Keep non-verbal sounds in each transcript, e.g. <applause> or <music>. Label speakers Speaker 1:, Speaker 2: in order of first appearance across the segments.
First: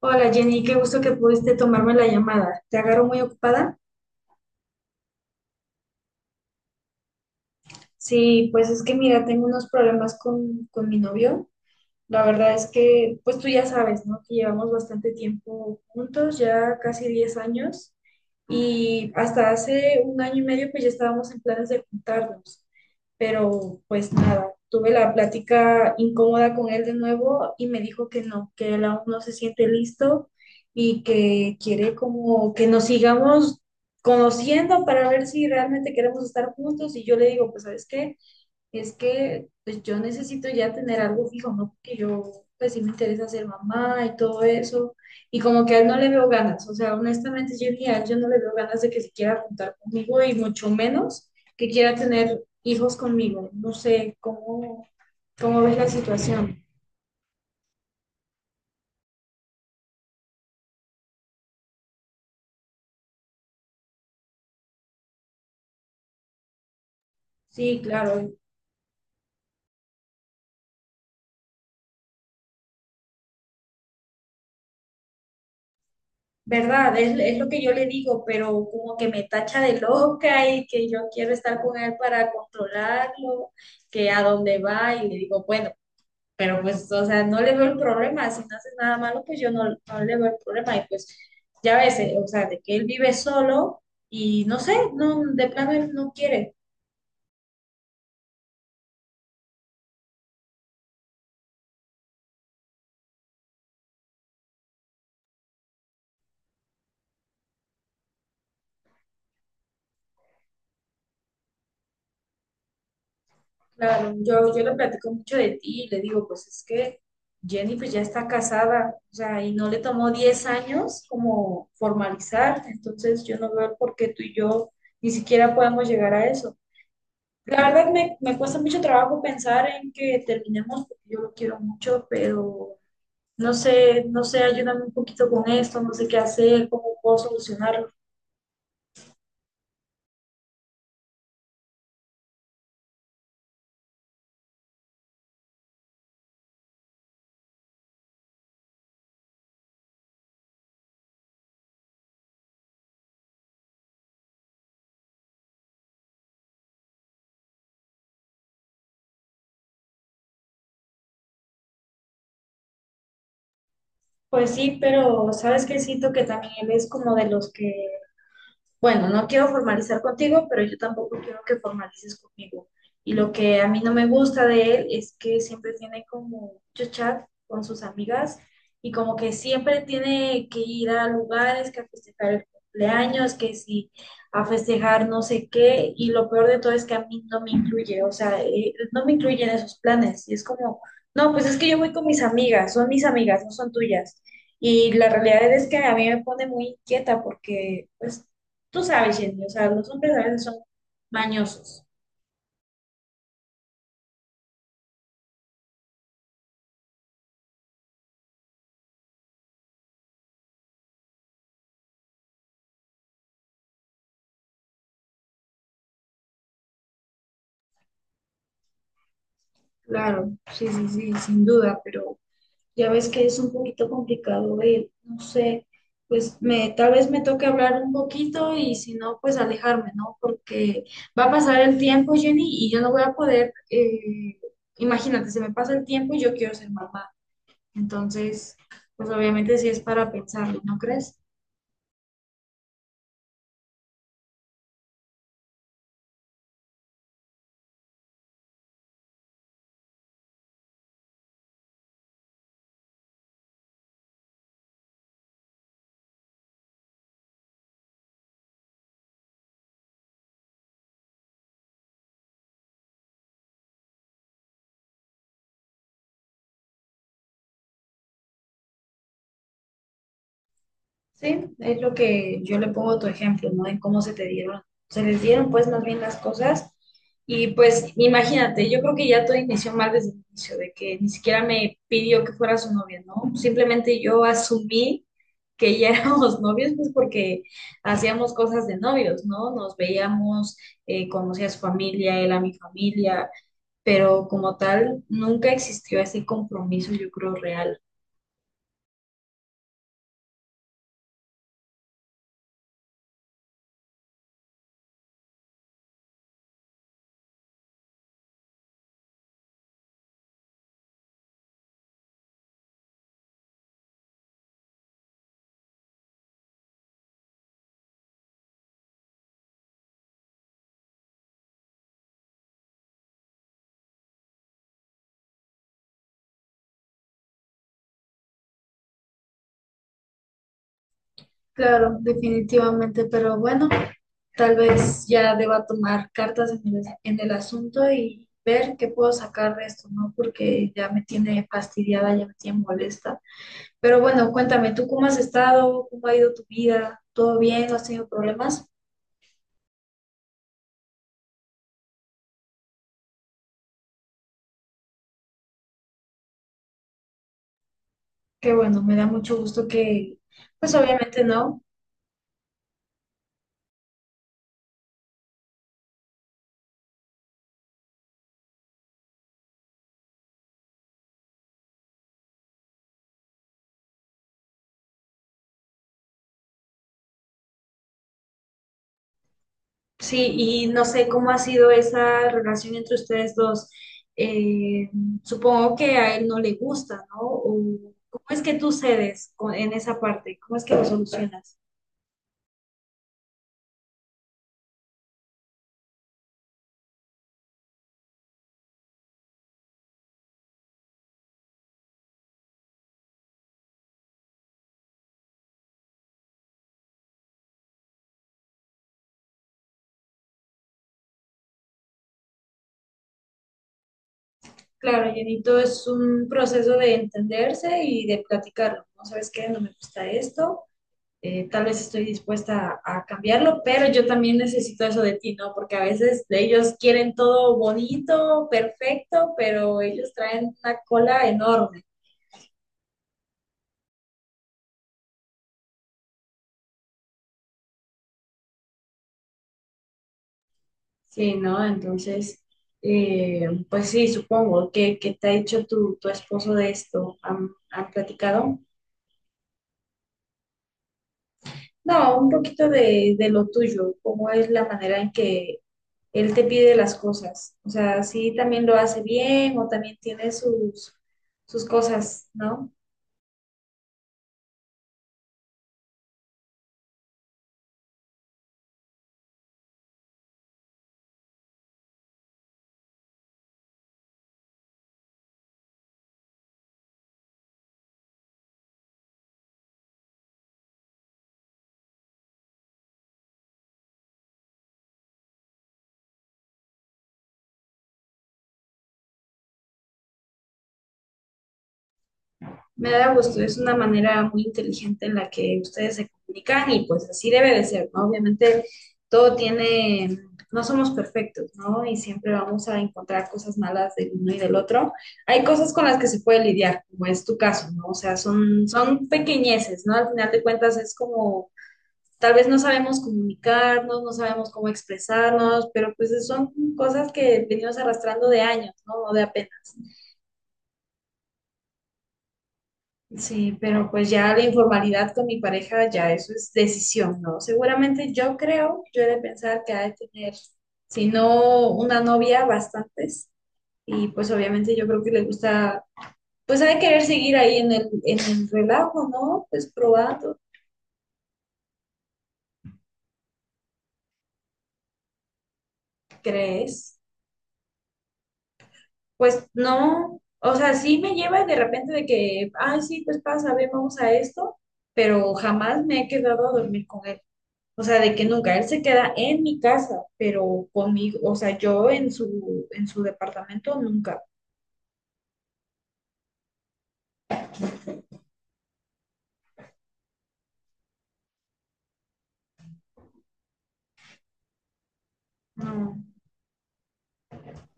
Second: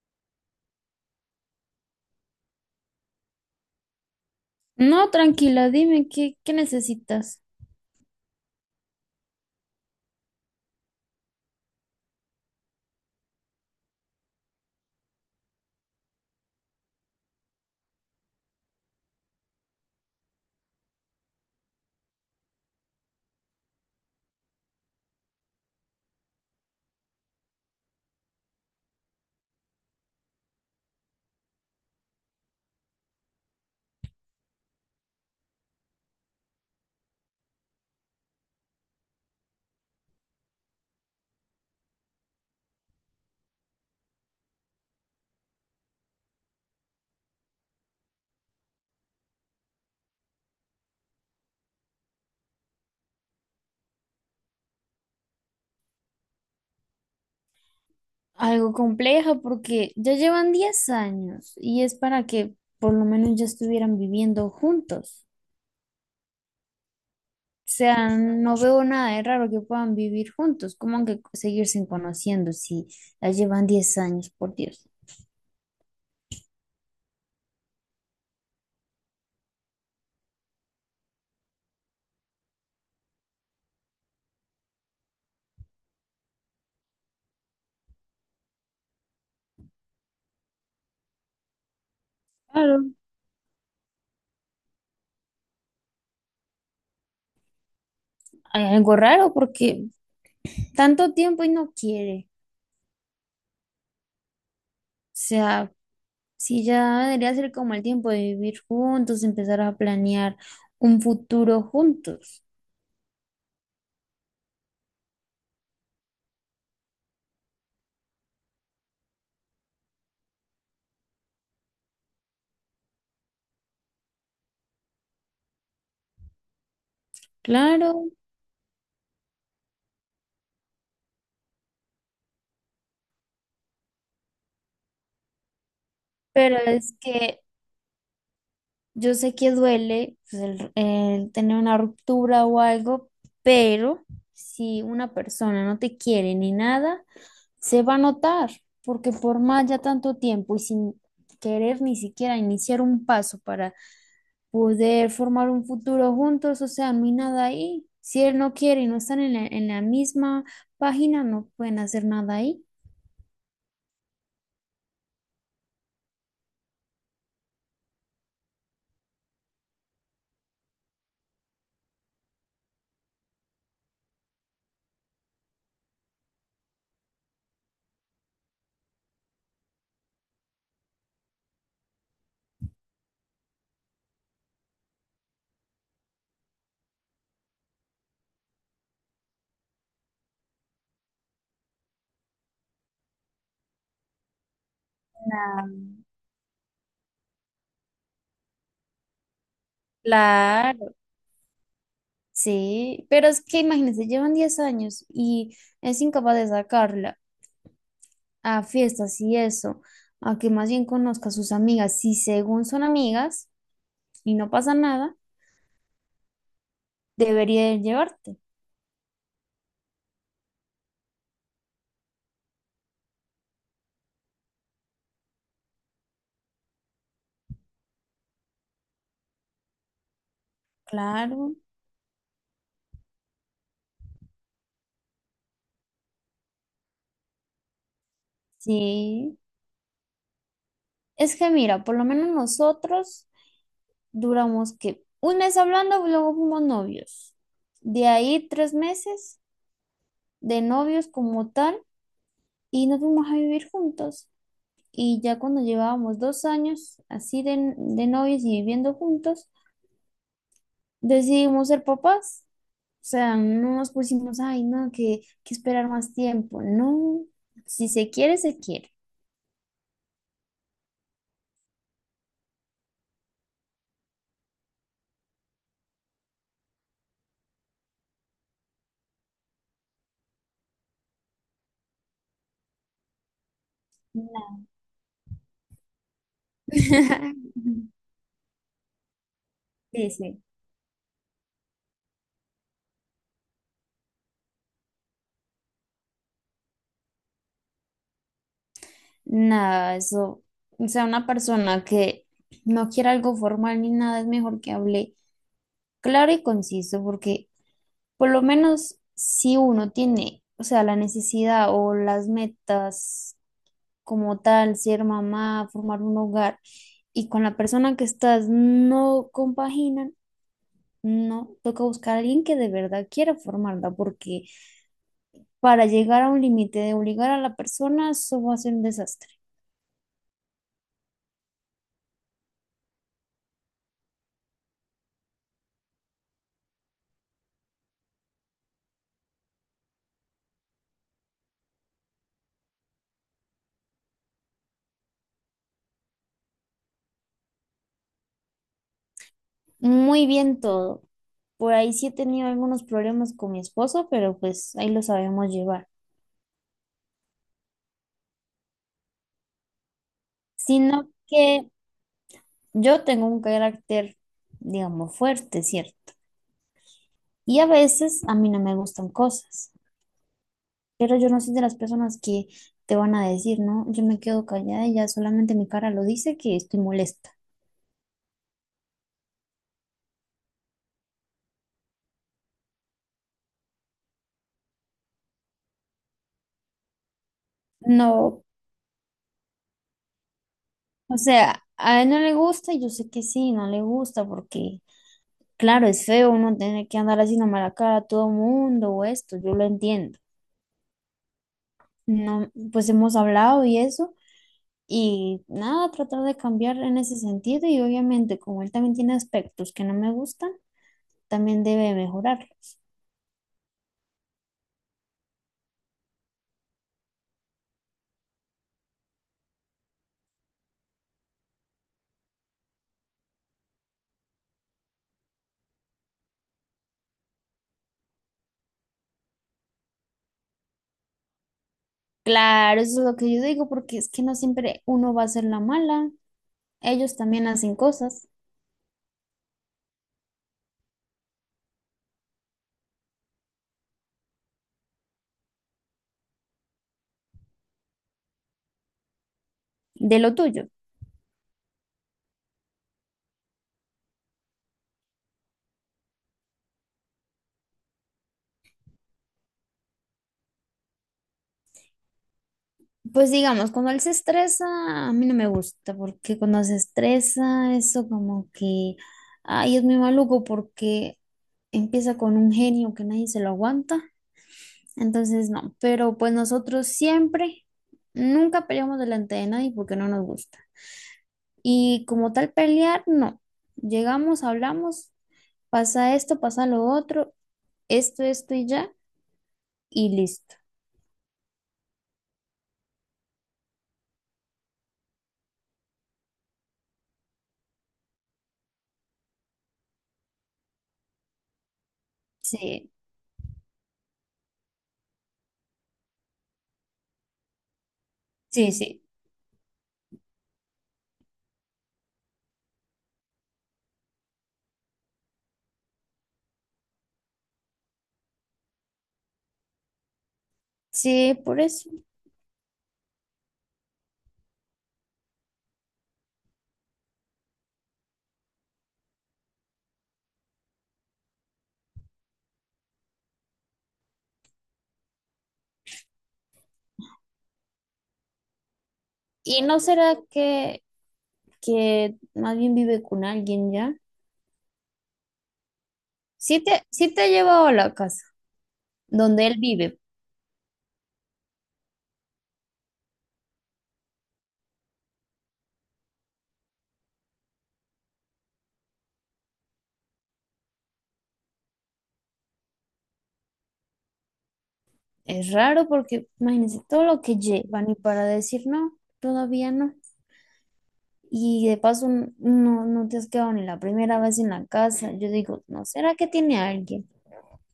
Speaker 1: Hola Jenny, qué gusto que pudiste tomarme la llamada. ¿Te agarro muy ocupada?
Speaker 2: No, tranquila, dime qué necesitas.
Speaker 1: Sí, pues es que mira, tengo unos problemas con mi novio. La verdad es que, pues tú ya sabes, ¿no? Que llevamos bastante tiempo juntos, ya casi 10 años. Y hasta hace un año y medio pues ya estábamos en planes de juntarnos, pero pues nada, tuve la plática incómoda con él de nuevo y me dijo que no, que él aún no se siente listo y que quiere como que nos sigamos conociendo para ver si realmente queremos estar juntos y yo le digo, pues ¿sabes qué? Es que pues yo necesito ya tener algo fijo, ¿no? Porque yo pues sí me interesa ser mamá y todo eso. Y como que a él no le veo ganas. O sea, honestamente yo ni a él yo no le veo ganas de que se quiera juntar conmigo y mucho menos que quiera tener hijos conmigo. No sé cómo ves la situación.
Speaker 2: Algo complejo porque ya llevan 10 años y es para que por lo menos ya estuvieran viviendo juntos. O
Speaker 1: Sí,
Speaker 2: sea,
Speaker 1: claro.
Speaker 2: no veo nada de raro que puedan vivir juntos. ¿Cómo que seguirse conociendo si ya llevan 10 años, por Dios?
Speaker 1: Verdad, es lo que yo le digo, pero como que me tacha de loca y que yo quiero estar con él para controlarlo, que a dónde va y le digo, bueno, pero pues, o sea, no le veo el problema, si no haces nada malo, pues yo no, no le veo el problema y pues ya ves, o sea, de que él
Speaker 2: Claro.
Speaker 1: vive solo y no sé, no, de plano él no quiere.
Speaker 2: Hay algo raro porque tanto tiempo y no quiere. O sea, si ya debería ser como el tiempo de vivir juntos, empezar a planear un futuro juntos.
Speaker 1: Claro, yo le platico mucho de ti y le digo, pues es que Jenny pues ya está casada, o sea, y no le tomó 10 años como formalizar, entonces yo no veo por qué tú y yo ni siquiera podemos llegar a eso. La verdad
Speaker 2: Claro.
Speaker 1: me cuesta mucho trabajo pensar en que terminemos porque yo lo quiero mucho, pero no sé, no sé, ayúdame un poquito con esto, no sé qué
Speaker 2: Pero
Speaker 1: hacer,
Speaker 2: es
Speaker 1: cómo puedo
Speaker 2: que
Speaker 1: solucionarlo.
Speaker 2: yo sé que duele pues, el tener una ruptura o algo, pero si una persona no te quiere ni nada, se va a notar, porque por más ya tanto tiempo y sin querer ni siquiera iniciar un paso para poder formar un futuro juntos, o sea, no hay nada ahí. Si él no quiere y no están en la misma página, no pueden hacer nada ahí.
Speaker 1: Pues sí, pero sabes que siento que también él es como de los que bueno, no quiero formalizar contigo, pero yo tampoco quiero que formalices conmigo. Y lo que a mí no me gusta de él es que siempre tiene como mucho chat con sus amigas y como que siempre tiene que ir a lugares, que a festejar el cumpleaños, que si a festejar no sé qué. Y lo peor de todo es que a mí no me incluye, o sea, no me incluye en esos planes. Y es como, no, pues es que yo voy con mis amigas, son mis amigas, no son tuyas. Y la realidad es que a mí me pone muy inquieta porque, pues, tú sabes, Jenny, o sea, los hombres a veces son
Speaker 2: Claro.
Speaker 1: mañosos.
Speaker 2: Sí, pero es que imagínense, llevan 10 años y es incapaz de sacarla a fiestas y eso, a que más bien conozca a sus amigas. Si según son amigas y no pasa nada, debería de llevarte.
Speaker 1: Claro, sí, sí, sí, sin duda, pero ya ves que es un poquito complicado, no sé, pues me, tal vez me toque hablar un poquito y si no, pues alejarme, ¿no? Porque va a
Speaker 2: Claro,
Speaker 1: pasar el tiempo, Jenny, y yo no voy a poder, imagínate, se me pasa el tiempo y yo quiero ser mamá. Entonces, pues
Speaker 2: sí.
Speaker 1: obviamente sí es para pensarlo, ¿no crees?
Speaker 2: Es que mira, por lo menos nosotros duramos que un mes hablando, luego fuimos novios. De ahí 3 meses de novios como tal y nos fuimos a vivir juntos. Y ya cuando llevábamos 2 años así de novios y viviendo juntos, decidimos ser papás. O sea, no nos pusimos, ay, no, que esperar más tiempo. No, si se quiere, se quiere.
Speaker 1: Sí, es lo que yo le pongo tu ejemplo, ¿no? De cómo se te dieron, se les dieron pues más bien las cosas. Y pues imagínate, yo creo que ya todo inició mal desde el inicio, de que ni siquiera me pidió que fuera su novia, ¿no? Simplemente yo
Speaker 2: Nada.
Speaker 1: asumí que ya <laughs> éramos novios, pues porque
Speaker 2: <laughs>
Speaker 1: hacíamos cosas de novios, ¿no? Nos
Speaker 2: Sí, sí.
Speaker 1: veíamos, conocía a su familia, él a mi familia, pero como tal, nunca existió ese compromiso, yo creo, real.
Speaker 2: Nada, eso. O sea, una persona que no quiera algo formal ni nada, es mejor que hable claro y conciso, porque por lo menos si uno tiene, o sea, la necesidad o las metas como tal, ser mamá, formar un hogar, y con la persona que estás no compaginan, no, toca buscar a alguien que de verdad quiera formarla, porque para llegar a un límite de obligar a la persona, eso va a ser un desastre.
Speaker 1: Claro, definitivamente, pero bueno, tal vez ya deba tomar cartas en el asunto y ver qué puedo sacar de esto, ¿no? Porque ya me tiene fastidiada, ya me tiene molesta. Pero bueno, cuéntame, ¿tú cómo has estado? ¿Cómo ha ido tu vida? ¿Todo bien? ¿No has tenido problemas?
Speaker 2: Muy bien todo. Por ahí sí he tenido algunos problemas con mi esposo, pero pues ahí lo sabemos llevar.
Speaker 1: Que bueno, me da mucho gusto que, pues
Speaker 2: Sino
Speaker 1: obviamente no.
Speaker 2: que yo tengo un carácter, digamos, fuerte, ¿cierto? Y a veces a mí no me gustan cosas. Pero yo no soy de las personas que te van a decir, ¿no? Yo me quedo callada y ya solamente mi cara lo dice que estoy molesta.
Speaker 1: Sí, y no sé cómo ha sido esa relación entre ustedes dos. Eh, Supongo que a él no le gusta, ¿no? O, ¿cómo es
Speaker 2: No,
Speaker 1: que tú cedes con- en esa parte? ¿Cómo es que lo
Speaker 2: o
Speaker 1: solucionas?
Speaker 2: sea, a él no le gusta y yo sé que sí, no le gusta porque, claro, es feo uno tener que andar haciendo mala cara a todo mundo o esto, yo lo entiendo. No, pues hemos hablado y eso. Y nada, tratar de cambiar en ese sentido y obviamente como él también tiene aspectos que no me gustan, también debe mejorar.
Speaker 1: Claro, llenito es un proceso de entenderse y de platicarlo. No sabes qué, no me gusta esto, tal vez estoy dispuesta a cambiarlo, pero yo también necesito eso de ti, ¿no? Porque a veces ellos quieren todo bonito, perfecto, pero ellos traen una cola enorme,
Speaker 2: Claro, eso es lo que yo digo, porque es que no siempre uno va a ser la mala. Ellos también hacen cosas
Speaker 1: ¿sí, no? Entonces, pues sí, supongo. ¿Qué te ha dicho tu esposo de esto? ¿Han platicado?
Speaker 2: de lo tuyo.
Speaker 1: No, un poquito de lo tuyo, cómo es la manera en que él te pide las cosas. O sea, si también lo hace bien o también tiene sus, sus cosas, ¿no?
Speaker 2: Pues digamos, cuando él se estresa, a mí no me gusta, porque cuando se estresa, eso como que, ay, es muy maluco porque empieza con un genio que nadie se lo aguanta. Entonces, no, pero pues nosotros siempre, nunca peleamos delante de nadie porque no nos gusta. Y como tal pelear, no. Llegamos, hablamos, pasa esto, pasa lo otro esto, esto y ya, y listo.
Speaker 1: Me da gusto, es una manera muy inteligente en la que ustedes se comunican y pues así debe de ser, ¿no? Obviamente todo tiene, no somos perfectos, ¿no? Y siempre vamos a
Speaker 2: Sí,
Speaker 1: encontrar cosas malas del uno y del otro. Hay cosas con las que se puede lidiar, como es tu caso, ¿no? O sea, son,
Speaker 2: sí, sí,
Speaker 1: son pequeñeces, ¿no? Al final de cuentas es como tal vez no sabemos comunicarnos, no sabemos cómo expresarnos, pero pues son cosas que venimos arrastrando de años, ¿no? No de apenas.
Speaker 2: sí, por eso.
Speaker 1: Sí, pero pues ya la informalidad con mi pareja, ya eso es decisión, ¿no? Seguramente yo creo, yo he de pensar que ha de tener, si no una novia, bastantes. Y pues obviamente yo creo que le gusta, pues ha de querer seguir ahí en el relajo, ¿no?
Speaker 2: ¿Y
Speaker 1: Pues
Speaker 2: no será
Speaker 1: probando,
Speaker 2: que más bien vive con alguien ya? Sí te,
Speaker 1: ¿crees?
Speaker 2: sí te ha llevado a la casa
Speaker 1: Pues
Speaker 2: donde él vive.
Speaker 1: no, o sea, sí me lleva de repente de que, ay, sí, pues pasa, ven, vamos a esto, pero jamás me he quedado a dormir con él. O sea, de que nunca, él se queda en mi casa, pero conmigo, o sea, yo en su departamento nunca.
Speaker 2: Es raro porque imagínense todo lo que llevan y para decir no, todavía no. Y de paso no te has quedado ni la primera vez en la casa. Yo digo, ¿no
Speaker 1: No.
Speaker 2: será que tiene a alguien?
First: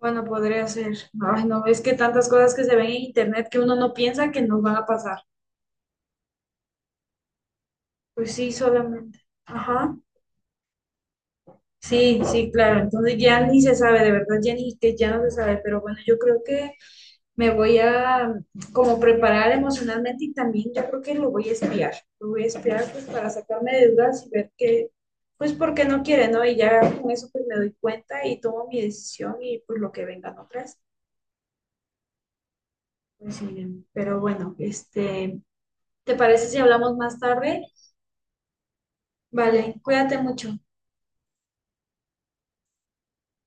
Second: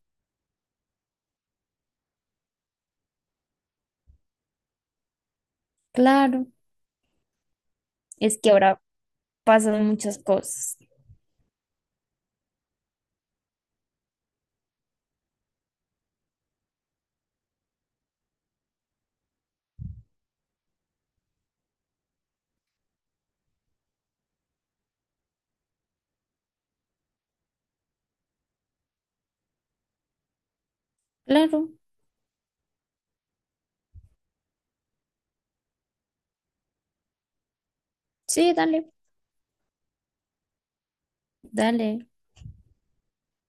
Speaker 1: Bueno, podría ser. Ay, no, es que tantas cosas que se ven en internet que uno no piensa que nos van a pasar.
Speaker 2: Claro,
Speaker 1: Pues
Speaker 2: es que
Speaker 1: sí,
Speaker 2: ahora
Speaker 1: solamente.
Speaker 2: pasan
Speaker 1: Ajá.
Speaker 2: muchas cosas.
Speaker 1: Sí, sí, claro. Entonces ya ni se sabe, de verdad, ya ni que ya no se sabe, pero bueno, yo creo que me voy a como preparar emocionalmente y también yo creo que lo voy a espiar, lo voy a espiar pues para sacarme de dudas y ver que, pues porque no quiere, ¿no? Y ya con eso pues me doy cuenta y tomo mi decisión y pues lo que vengan otras,
Speaker 2: Claro,
Speaker 1: pues miren, pero bueno, este, ¿te parece si hablamos más tarde?
Speaker 2: sí, dale,
Speaker 1: Vale, cuídate mucho.
Speaker 2: dale.